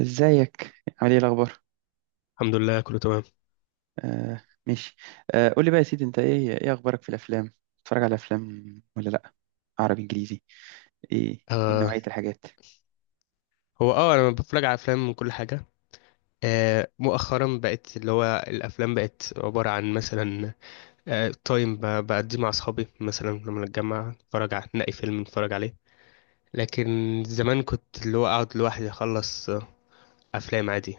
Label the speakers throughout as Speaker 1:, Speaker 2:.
Speaker 1: ازيك، عامل ايه الاخبار؟
Speaker 2: الحمد لله، كله تمام.
Speaker 1: آه، ماشي. آه، قول لي بقى يا سيدي، انت ايه اخبارك في الافلام؟ بتتفرج على افلام ولا لا؟ عربي، انجليزي؟ ايه
Speaker 2: آه
Speaker 1: نوعية الحاجات؟
Speaker 2: هو انا بتفرج على افلام وكل حاجه. مؤخرا بقت اللي هو الافلام بقت عباره عن مثلا تايم، بقضيه مع اصحابي، مثلا لما نتجمع نتفرج على نلاقي فيلم نتفرج عليه. لكن زمان كنت اللي هو اقعد لوحدي اخلص افلام عادي.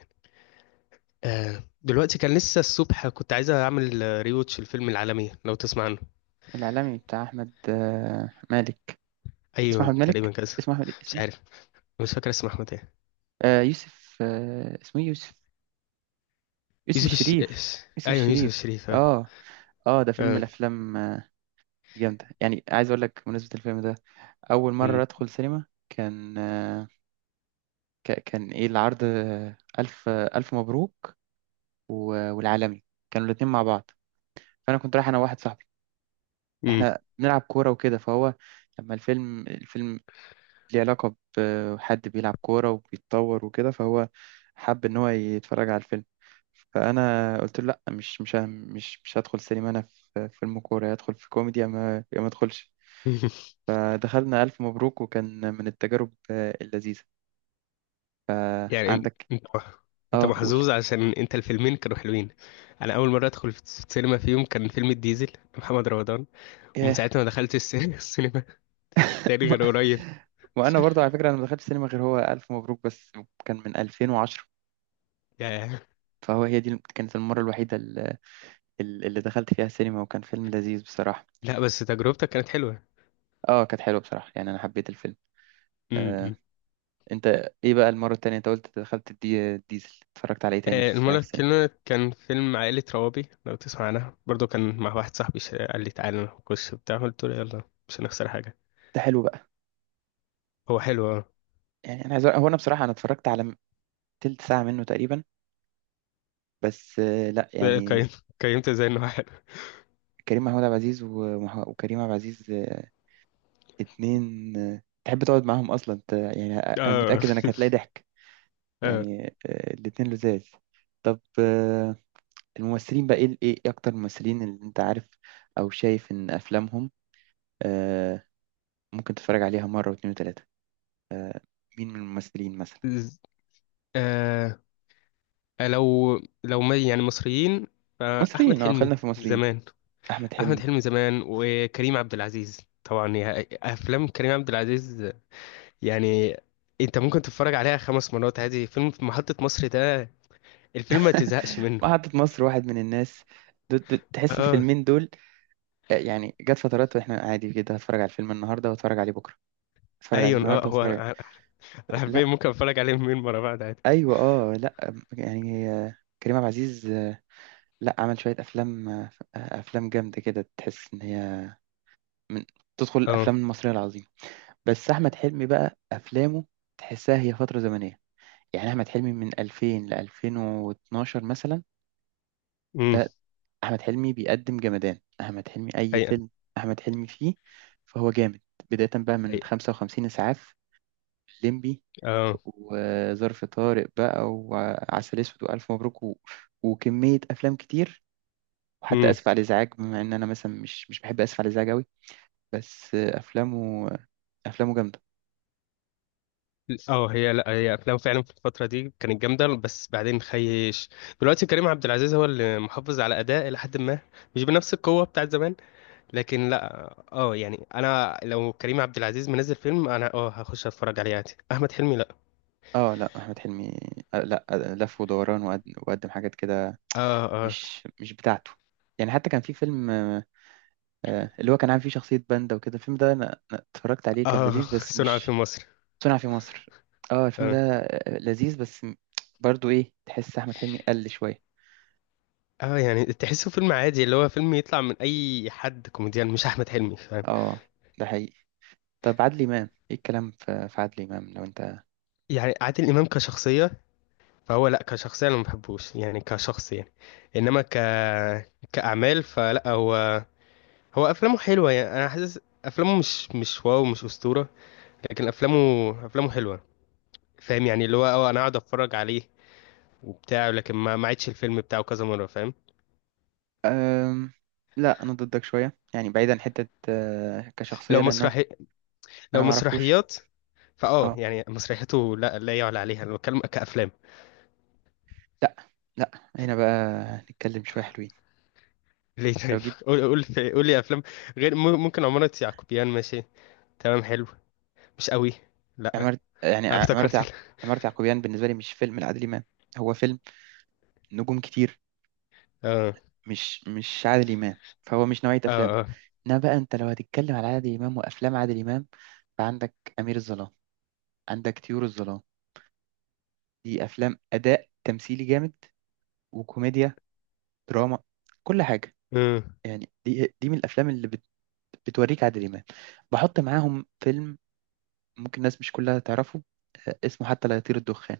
Speaker 2: دلوقتي كان لسه الصبح كنت عايز اعمل ريوتش الفيلم العالمي لو تسمع عنه.
Speaker 1: الاعلامي بتاع احمد، مالك؟ اسمه
Speaker 2: ايوه،
Speaker 1: احمد
Speaker 2: تقريبا
Speaker 1: مالك؟
Speaker 2: كذا.
Speaker 1: اسمه احمد ايه؟
Speaker 2: مش
Speaker 1: اسمه ايه؟
Speaker 2: عارف، مش فاكر اسمه احمد ايه.
Speaker 1: آه، يوسف، اسمه ايه، يوسف؟ يوسف
Speaker 2: يوسف
Speaker 1: الشريف،
Speaker 2: الش...
Speaker 1: يوسف
Speaker 2: ايوه، يوسف
Speaker 1: الشريف،
Speaker 2: الشريف، اه.
Speaker 1: اه. اه، ده فيلم من
Speaker 2: آه.
Speaker 1: الافلام، الجامدة. يعني عايز اقول لك بمناسبة الفيلم ده، اول
Speaker 2: مم.
Speaker 1: مرة ادخل سينما كان ايه العرض، آه، الف مبروك والعالمي، كانوا الاتنين مع بعض. فانا كنت رايح انا وواحد صاحبي،
Speaker 2: مم.
Speaker 1: احنا بنلعب كوره وكده، فهو لما الفيلم ليه علاقه بحد بيلعب كوره وبيتطور وكده، فهو حب ان هو يتفرج على الفيلم. فانا قلت له لا، مش مش ه- مش مش هدخل سينما انا، في فيلم كوره؟ يا ادخل في كوميدي يا ما يا ما ادخلش. فدخلنا الف مبروك وكان من التجارب اللذيذه،
Speaker 2: يعني
Speaker 1: فعندك... اه،
Speaker 2: انت
Speaker 1: قول.
Speaker 2: محظوظ عشان انت الفيلمين كانوا حلوين. انا اول مره ادخل في السينما فيهم كان فيلم الديزل لمحمد رمضان، ومن ساعتها ما دخلتش السينما تاني
Speaker 1: ما
Speaker 2: غير قريب.
Speaker 1: وانا برضه على فكره، انا ما دخلتش سينما غير هو الف مبروك بس، كان من 2010.
Speaker 2: يا
Speaker 1: فهو هي دي كانت المره الوحيده اللي دخلت فيها السينما، وكان فيلم لذيذ بصراحه.
Speaker 2: لا، بس تجربتك كانت حلوة.
Speaker 1: اه، كانت حلوه بصراحه، يعني انا حبيت الفيلم.
Speaker 2: م-
Speaker 1: آه،
Speaker 2: م.
Speaker 1: انت، ايه بقى المره التانية؟ انت قلت دخلت ديزل، اتفرجت عليه تاني في
Speaker 2: المرة
Speaker 1: السينما؟
Speaker 2: التانية كان فيلم عائلة روابي لو تسمع عنها، برضو كان مع واحد صاحبي، قال لي تعالى نخش بتاع، قلت له يلا مش هنخسر حاجة.
Speaker 1: ده حلو بقى.
Speaker 2: هو حلو، اه.
Speaker 1: يعني هو انا بصراحه انا اتفرجت تلت ساعه منه تقريبا، بس لا يعني،
Speaker 2: قيمت زي انه حلو.
Speaker 1: كريم محمود عبد العزيز وكريم عبد العزيز، اتنين، تحب تقعد معاهم اصلا يعني انا
Speaker 2: اه،
Speaker 1: متاكد انك هتلاقي ضحك.
Speaker 2: اه. آه.
Speaker 1: يعني الاتنين لذاذ. طب، الممثلين بقى، ايه اكتر الممثلين اللي انت عارف او شايف ان افلامهم آه، ممكن تتفرج عليها مرة واتنين وتلاتة؟ مين من الممثلين مثلا؟
Speaker 2: آه. لو ما يعني مصريين، فأحمد
Speaker 1: مصريين، اه،
Speaker 2: حلمي
Speaker 1: خلينا في مصريين.
Speaker 2: زمان.
Speaker 1: احمد
Speaker 2: أحمد
Speaker 1: حلمي.
Speaker 2: حلمي زمان وكريم عبد العزيز طبعا أفلام كريم عبد العزيز يعني أنت ممكن تتفرج عليها خمس مرات عادي. فيلم في محطة مصر ده، الفيلم ما تزهقش منه.
Speaker 1: محطة مصر، واحد من الناس، تحس
Speaker 2: اه،
Speaker 1: الفيلمين دول، يعني جت فترات واحنا عادي كده هتفرج على الفيلم النهارده واتفرج عليه بكره، اتفرج عليه
Speaker 2: أيون، اه،
Speaker 1: النهارده
Speaker 2: هو،
Speaker 1: واتفرج عليه.
Speaker 2: أنا حرفيا
Speaker 1: لا،
Speaker 2: ممكن أتفرج عليه مليون مرة بعد عادي.
Speaker 1: ايوه، اه، لا يعني، كريم عبد العزيز، لا عمل شوية أفلام، أفلام جامدة كده، تحس إن هي من تدخل
Speaker 2: اه،
Speaker 1: الأفلام المصرية العظيمة. بس أحمد حلمي بقى، أفلامه تحسها هي فترة زمنية. يعني أحمد حلمي من 2000 ل 2012 مثلا،
Speaker 2: امم،
Speaker 1: ده أحمد حلمي بيقدم جمدان، أحمد حلمي أي
Speaker 2: حقيقة،
Speaker 1: فيلم أحمد حلمي فيه فهو جامد. بداية بقى من
Speaker 2: حقيقة،
Speaker 1: 55 إسعاف، الليمبي،
Speaker 2: اه،
Speaker 1: وظرف طارق بقى، وعسل أسود، وألف مبروك، وكمية أفلام كتير، وحتى اسف على الازعاج. بما ان انا مثلا مش بحب اسف على الازعاج قوي، بس افلامه جامده.
Speaker 2: اه. هي، لا، هي افلام فعلا في الفتره دي كانت جامده، بس بعدين خيش. دلوقتي كريم عبد العزيز هو اللي محافظ على اداء الى حد ما، مش بنفس القوه بتاعت زمان، لكن لا. اه، يعني انا لو كريم عبد العزيز منزل فيلم انا هخش اتفرج عليه عادي، احمد حلمي لا.
Speaker 1: اه لا، احمد حلمي لا لف ودوران، وقدم حاجات كده
Speaker 2: اه، اه،
Speaker 1: مش بتاعته. يعني حتى كان في فيلم، اللي هو كان عامل فيه شخصيه باندا وكده، الفيلم ده انا اتفرجت عليه كان
Speaker 2: اه.
Speaker 1: لذيذ بس
Speaker 2: صنع في
Speaker 1: مش...
Speaker 2: مصر.
Speaker 1: صنع في مصر. اه، الفيلم ده
Speaker 2: اه،
Speaker 1: لذيذ بس برضو ايه، تحس احمد حلمي قل شويه.
Speaker 2: اه، يعني تحسه فيلم عادي، اللي هو فيلم يطلع من اي حد كوميديان مش احمد حلمي، فاهم؟
Speaker 1: اه، ده حقيقي. طب عادل امام، ايه الكلام في عادل امام لو انت...
Speaker 2: يعني عادل امام كشخصيه، فهو لا، كشخصية انا ما بحبوش، يعني كشخص، يعني. انما كاعمال، فلا. هو، هو افلامه حلوة يعني انا حاسس افلامه مش واو، مش اسطورة. لكن افلامه حلوة. فاهم؟ يعني اللي هو اه انا اقعد اتفرج عليه وبتاع، لكن ما عيدش الفيلم بتاعه كذا مرة، فاهم؟
Speaker 1: أم... لا، انا ضدك شويه، يعني بعيدا عن حته كشخصيه،
Speaker 2: لو
Speaker 1: لان انا
Speaker 2: مسرحي لو
Speaker 1: أنا ما اعرفوش.
Speaker 2: مسرحيات. فاه،
Speaker 1: اه
Speaker 2: يعني مسرحيته لا، لا يعلى عليها، انا بتكلم كافلام.
Speaker 1: لا، لا هنا بقى نتكلم شويه حلوين.
Speaker 2: ليه،
Speaker 1: لو
Speaker 2: طيب؟
Speaker 1: جيت
Speaker 2: قول، قول. قول لي افلام غير، ممكن عمارة يعقوبيان، ماشي، تمام، حلو، مش قوي. لا
Speaker 1: يعني
Speaker 2: أنا
Speaker 1: عمارة
Speaker 2: افتكرت.
Speaker 1: يعقوب... عمارة يعقوبيان بالنسبه لي مش فيلم لعادل امام، هو فيلم نجوم كتير،
Speaker 2: اه،
Speaker 1: مش عادل امام، فهو مش نوعيه افلامه.
Speaker 2: اه، اه،
Speaker 1: انما بقى انت لو هتتكلم على عادل امام وافلام عادل امام، فعندك امير الظلام، عندك طيور الظلام. دي افلام اداء تمثيلي جامد، وكوميديا، دراما، كل حاجه.
Speaker 2: امم.
Speaker 1: يعني دي من الافلام اللي بتوريك عادل إمام. بحط معاهم فيلم ممكن الناس مش كلها تعرفه، اسمه حتى لا يطير الدخان.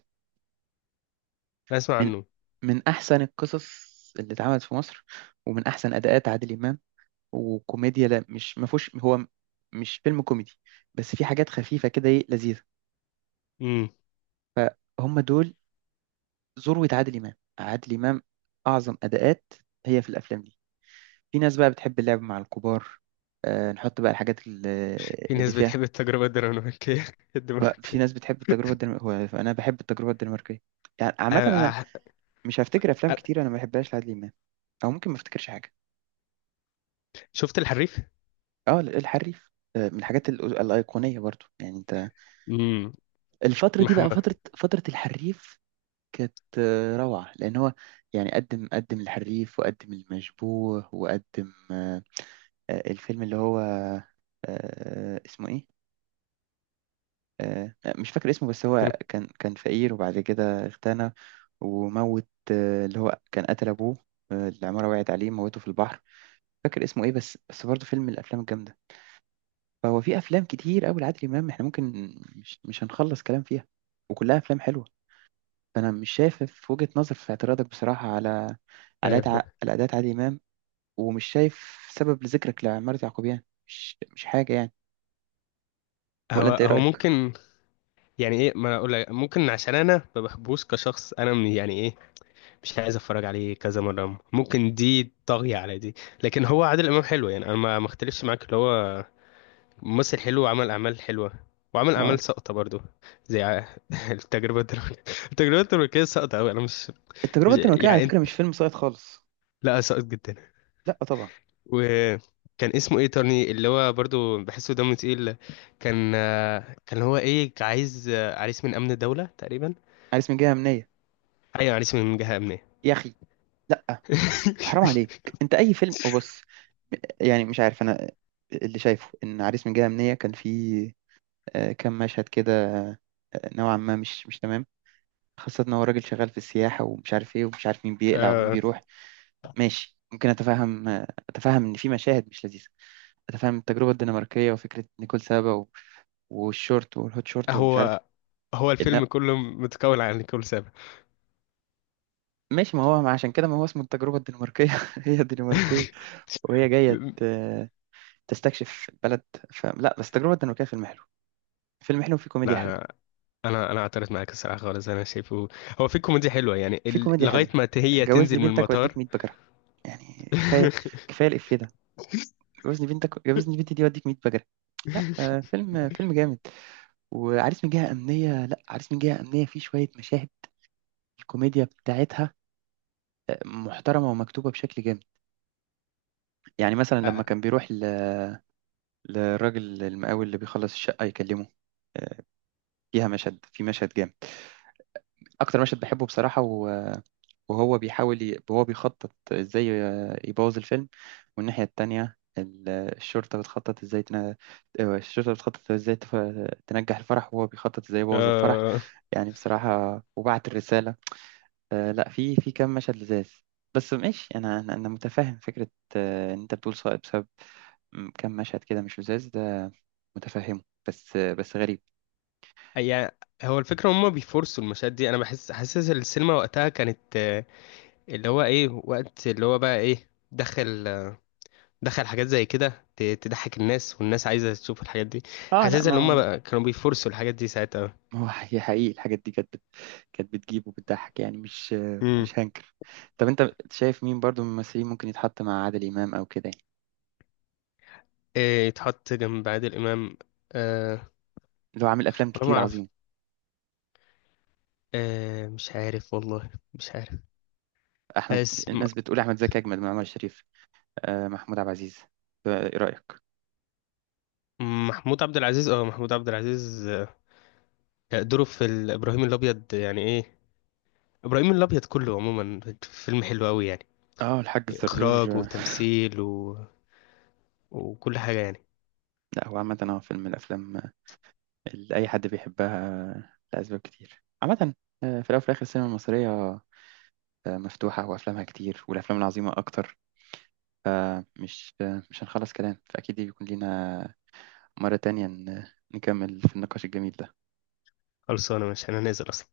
Speaker 2: اسمع
Speaker 1: من
Speaker 2: عنه.
Speaker 1: من أحسن القصص اللي اتعملت في مصر، ومن أحسن أداءات عادل إمام. وكوميديا، لا مش ما فيهوش، هو مش فيلم كوميدي، بس في حاجات خفيفة كده، إيه، لذيذة.
Speaker 2: امم.
Speaker 1: هم دول ذروة عادل إمام، عادل إمام أعظم أداءات هي في الأفلام دي. في ناس بقى بتحب اللعب مع الكبار، نحط بقى الحاجات اللي
Speaker 2: في
Speaker 1: اللي
Speaker 2: ناس
Speaker 1: فيها...
Speaker 2: بتحب التجربه الدنماركيه.
Speaker 1: بقى في ناس
Speaker 2: الدنماركيه.
Speaker 1: بتحب التجربة الدنماركية. هو أنا بحب التجربة الدنماركية، يعني
Speaker 2: آه،
Speaker 1: عامة أنا
Speaker 2: آه،
Speaker 1: مش هفتكر أفلام
Speaker 2: آه.
Speaker 1: كتير أنا ما بحبهاش لعادل إمام، أو ممكن ما افتكرش حاجة.
Speaker 2: شفت الحريف؟
Speaker 1: أه، الحريف، من الحاجات الأيقونية برضو يعني، أنت
Speaker 2: امم،
Speaker 1: الفترة دي بقى
Speaker 2: محمد.
Speaker 1: فترة الحريف، كانت روعة، لأن هو يعني قدم الحريف، وقدم المشبوه، وقدم الفيلم اللي هو اسمه إيه، مش فاكر اسمه، بس هو كان فقير وبعد كده اغتنى، وموت اللي هو كان قتل أبوه، العمارة وقعت عليه، موته في البحر. فاكر اسمه إيه، بس برضه فيلم من الأفلام الجامدة. فهو في أفلام كتير أوي لعادل إمام، إحنا ممكن مش هنخلص كلام فيها، وكلها أفلام حلوة. فأنا مش شايف في وجهة نظر في اعتراضك بصراحة على على أدع-
Speaker 2: عارف ده.
Speaker 1: على أداء عادل إمام، ومش شايف سبب لذكرك لعمارة يعقوبيان، مش حاجة يعني. ولا
Speaker 2: هو
Speaker 1: أنت إيه
Speaker 2: هو
Speaker 1: رأيك؟
Speaker 2: ممكن. يعني ايه، ما أنا اقول لك ممكن عشان انا ما بحبوش كشخص، انا من، يعني ايه، مش عايز اتفرج عليه كذا مره، ممكن دي طاغيه على دي. لكن هو عادل امام حلو، يعني انا ما اختلفش معاك، اللي هو ممثل حلو وعمل اعمال حلوه، وعمل اعمال
Speaker 1: أه.
Speaker 2: ساقطه برضو، زي التجربه الدنماركيه. التجربة التركية ساقطة أوي، أنا مش،
Speaker 1: التجربة الدنماركية على
Speaker 2: يعني انت،
Speaker 1: فكرة مش فيلم ساقط خالص.
Speaker 2: لا، سقط جدا.
Speaker 1: لا طبعا.
Speaker 2: وكان اسمه ايه، ترني، اللي هو برضو بحسه دمه تقيل. كان هو، ايه، عايز عريس من امن الدولة تقريبا.
Speaker 1: عريس من جهة أمنية؟
Speaker 2: ايوه، عريس من جهة امنية.
Speaker 1: يا أخي لا، حرام عليك. أنت أي فيلم... وبص، يعني مش عارف أنا، اللي شايفه إن عريس من جهة أمنية كان فيه كام مشهد كده نوعا ما مش تمام، خاصة إن هو راجل شغال في السياحة ومش عارف إيه ومش عارف مين بيقلع ومين
Speaker 2: آه،
Speaker 1: بيروح. ماشي، ممكن أتفهم، أتفهم إن في مشاهد مش لذيذة، أتفهم التجربة الدنماركية وفكرة نيكول سابا والشورت والهوت شورت، ومش عارف
Speaker 2: هو هو
Speaker 1: إيه. إن
Speaker 2: الفيلم كله متكون عن كل سبب.
Speaker 1: ماشي، ما هو ما عشان كده ما هو اسمه التجربة الدنماركية. هي دنماركية وهي جاية تستكشف البلد، فلا بس، تجربة دنماركية فيلم حلو، فيلم حلو وفيه كوميديا
Speaker 2: لا،
Speaker 1: حلوة.
Speaker 2: انا اعترض معاك الصراحه خالص، انا شايفه هو في كوميديا حلوه، يعني
Speaker 1: في كوميديا
Speaker 2: لغايه
Speaker 1: حلوة،
Speaker 2: ما هي
Speaker 1: جوزني
Speaker 2: تنزل من
Speaker 1: بنتك
Speaker 2: المطار.
Speaker 1: واديك 100 بجرة، يعني كفاية كفاية الإفيه ده، جوزني بنتك، جوزني بنتي دي واديك 100 بجرة. لا، فيلم جامد. وعريس من جهة أمنية، لا عريس من جهة أمنية فيه شوية مشاهد الكوميديا بتاعتها محترمة ومكتوبة بشكل جامد. يعني مثلا لما كان بيروح للراجل المقاول اللي بيخلص الشقة يكلمه، آه، فيها مشهد، في مشهد جامد، اكتر مشهد بحبه بصراحه وهو بيحاول وهو بيخطط ازاي يبوظ الفيلم، والناحيه التانية الشرطه بتخطط ازاي الشرطه بتخطط ازاي تف... تنجح الفرح، وهو بيخطط ازاي يبوظ الفرح،
Speaker 2: آه،
Speaker 1: يعني بصراحه وبعت الرساله. لا، في كام مشهد لذاذ. بس ماشي، انا متفهم فكره، ان انت بتقول صائب بسبب كام مشهد كده مش لذاذ، ده متفهمه. بس غريب.
Speaker 2: يعني هو الفكرة هما بيفرصوا المشاهد دي، أنا حاسس السينما وقتها كانت اللي هو إيه وقت اللي هو بقى، إيه، دخل دخل حاجات زي كده تضحك الناس، والناس عايزة تشوف الحاجات دي.
Speaker 1: اه لا،
Speaker 2: حاسس إن هما
Speaker 1: ما
Speaker 2: بقى كانوا بيفرصوا الحاجات دي ساعتها.
Speaker 1: ما هو هي حقيقي الحاجات دي كانت بتجيب وبتضحك، يعني مش
Speaker 2: امم،
Speaker 1: مش هنكر. طب انت شايف مين برضو من الممثلين ممكن يتحط مع عادل امام او كده يعني،
Speaker 2: إيه يتحط جنب عادل إمام؟ أه،
Speaker 1: اللي هو عامل افلام
Speaker 2: ولا، ما
Speaker 1: كتير
Speaker 2: أعرف.
Speaker 1: عظيمه؟
Speaker 2: أه مش عارف، والله مش عارف.
Speaker 1: احمد...
Speaker 2: بس
Speaker 1: الناس بتقول احمد زكي اجمد من عمر شريف. آه محمود عبد العزيز، ايه رايك؟
Speaker 2: محمود عبد العزيز، دوره في إبراهيم الأبيض يعني إيه. ابراهيم الابيض كله عموما فيلم حلو قوي، يعني
Speaker 1: اه الحاج الزرزور،
Speaker 2: إخراج وتمثيل وكل حاجة، يعني
Speaker 1: لا هو عامه هو فيلم من الافلام اللي اي حد بيحبها لاسباب كتير عامه. في الاول وفي الاخر السينما المصريه مفتوحه وافلامها كتير والافلام العظيمه اكتر، فمش آه، مش هنخلص كلام، فاكيد بيكون لينا مرة تانية نكمل في النقاش الجميل ده.
Speaker 2: خلصانة مش هننزل أصلا.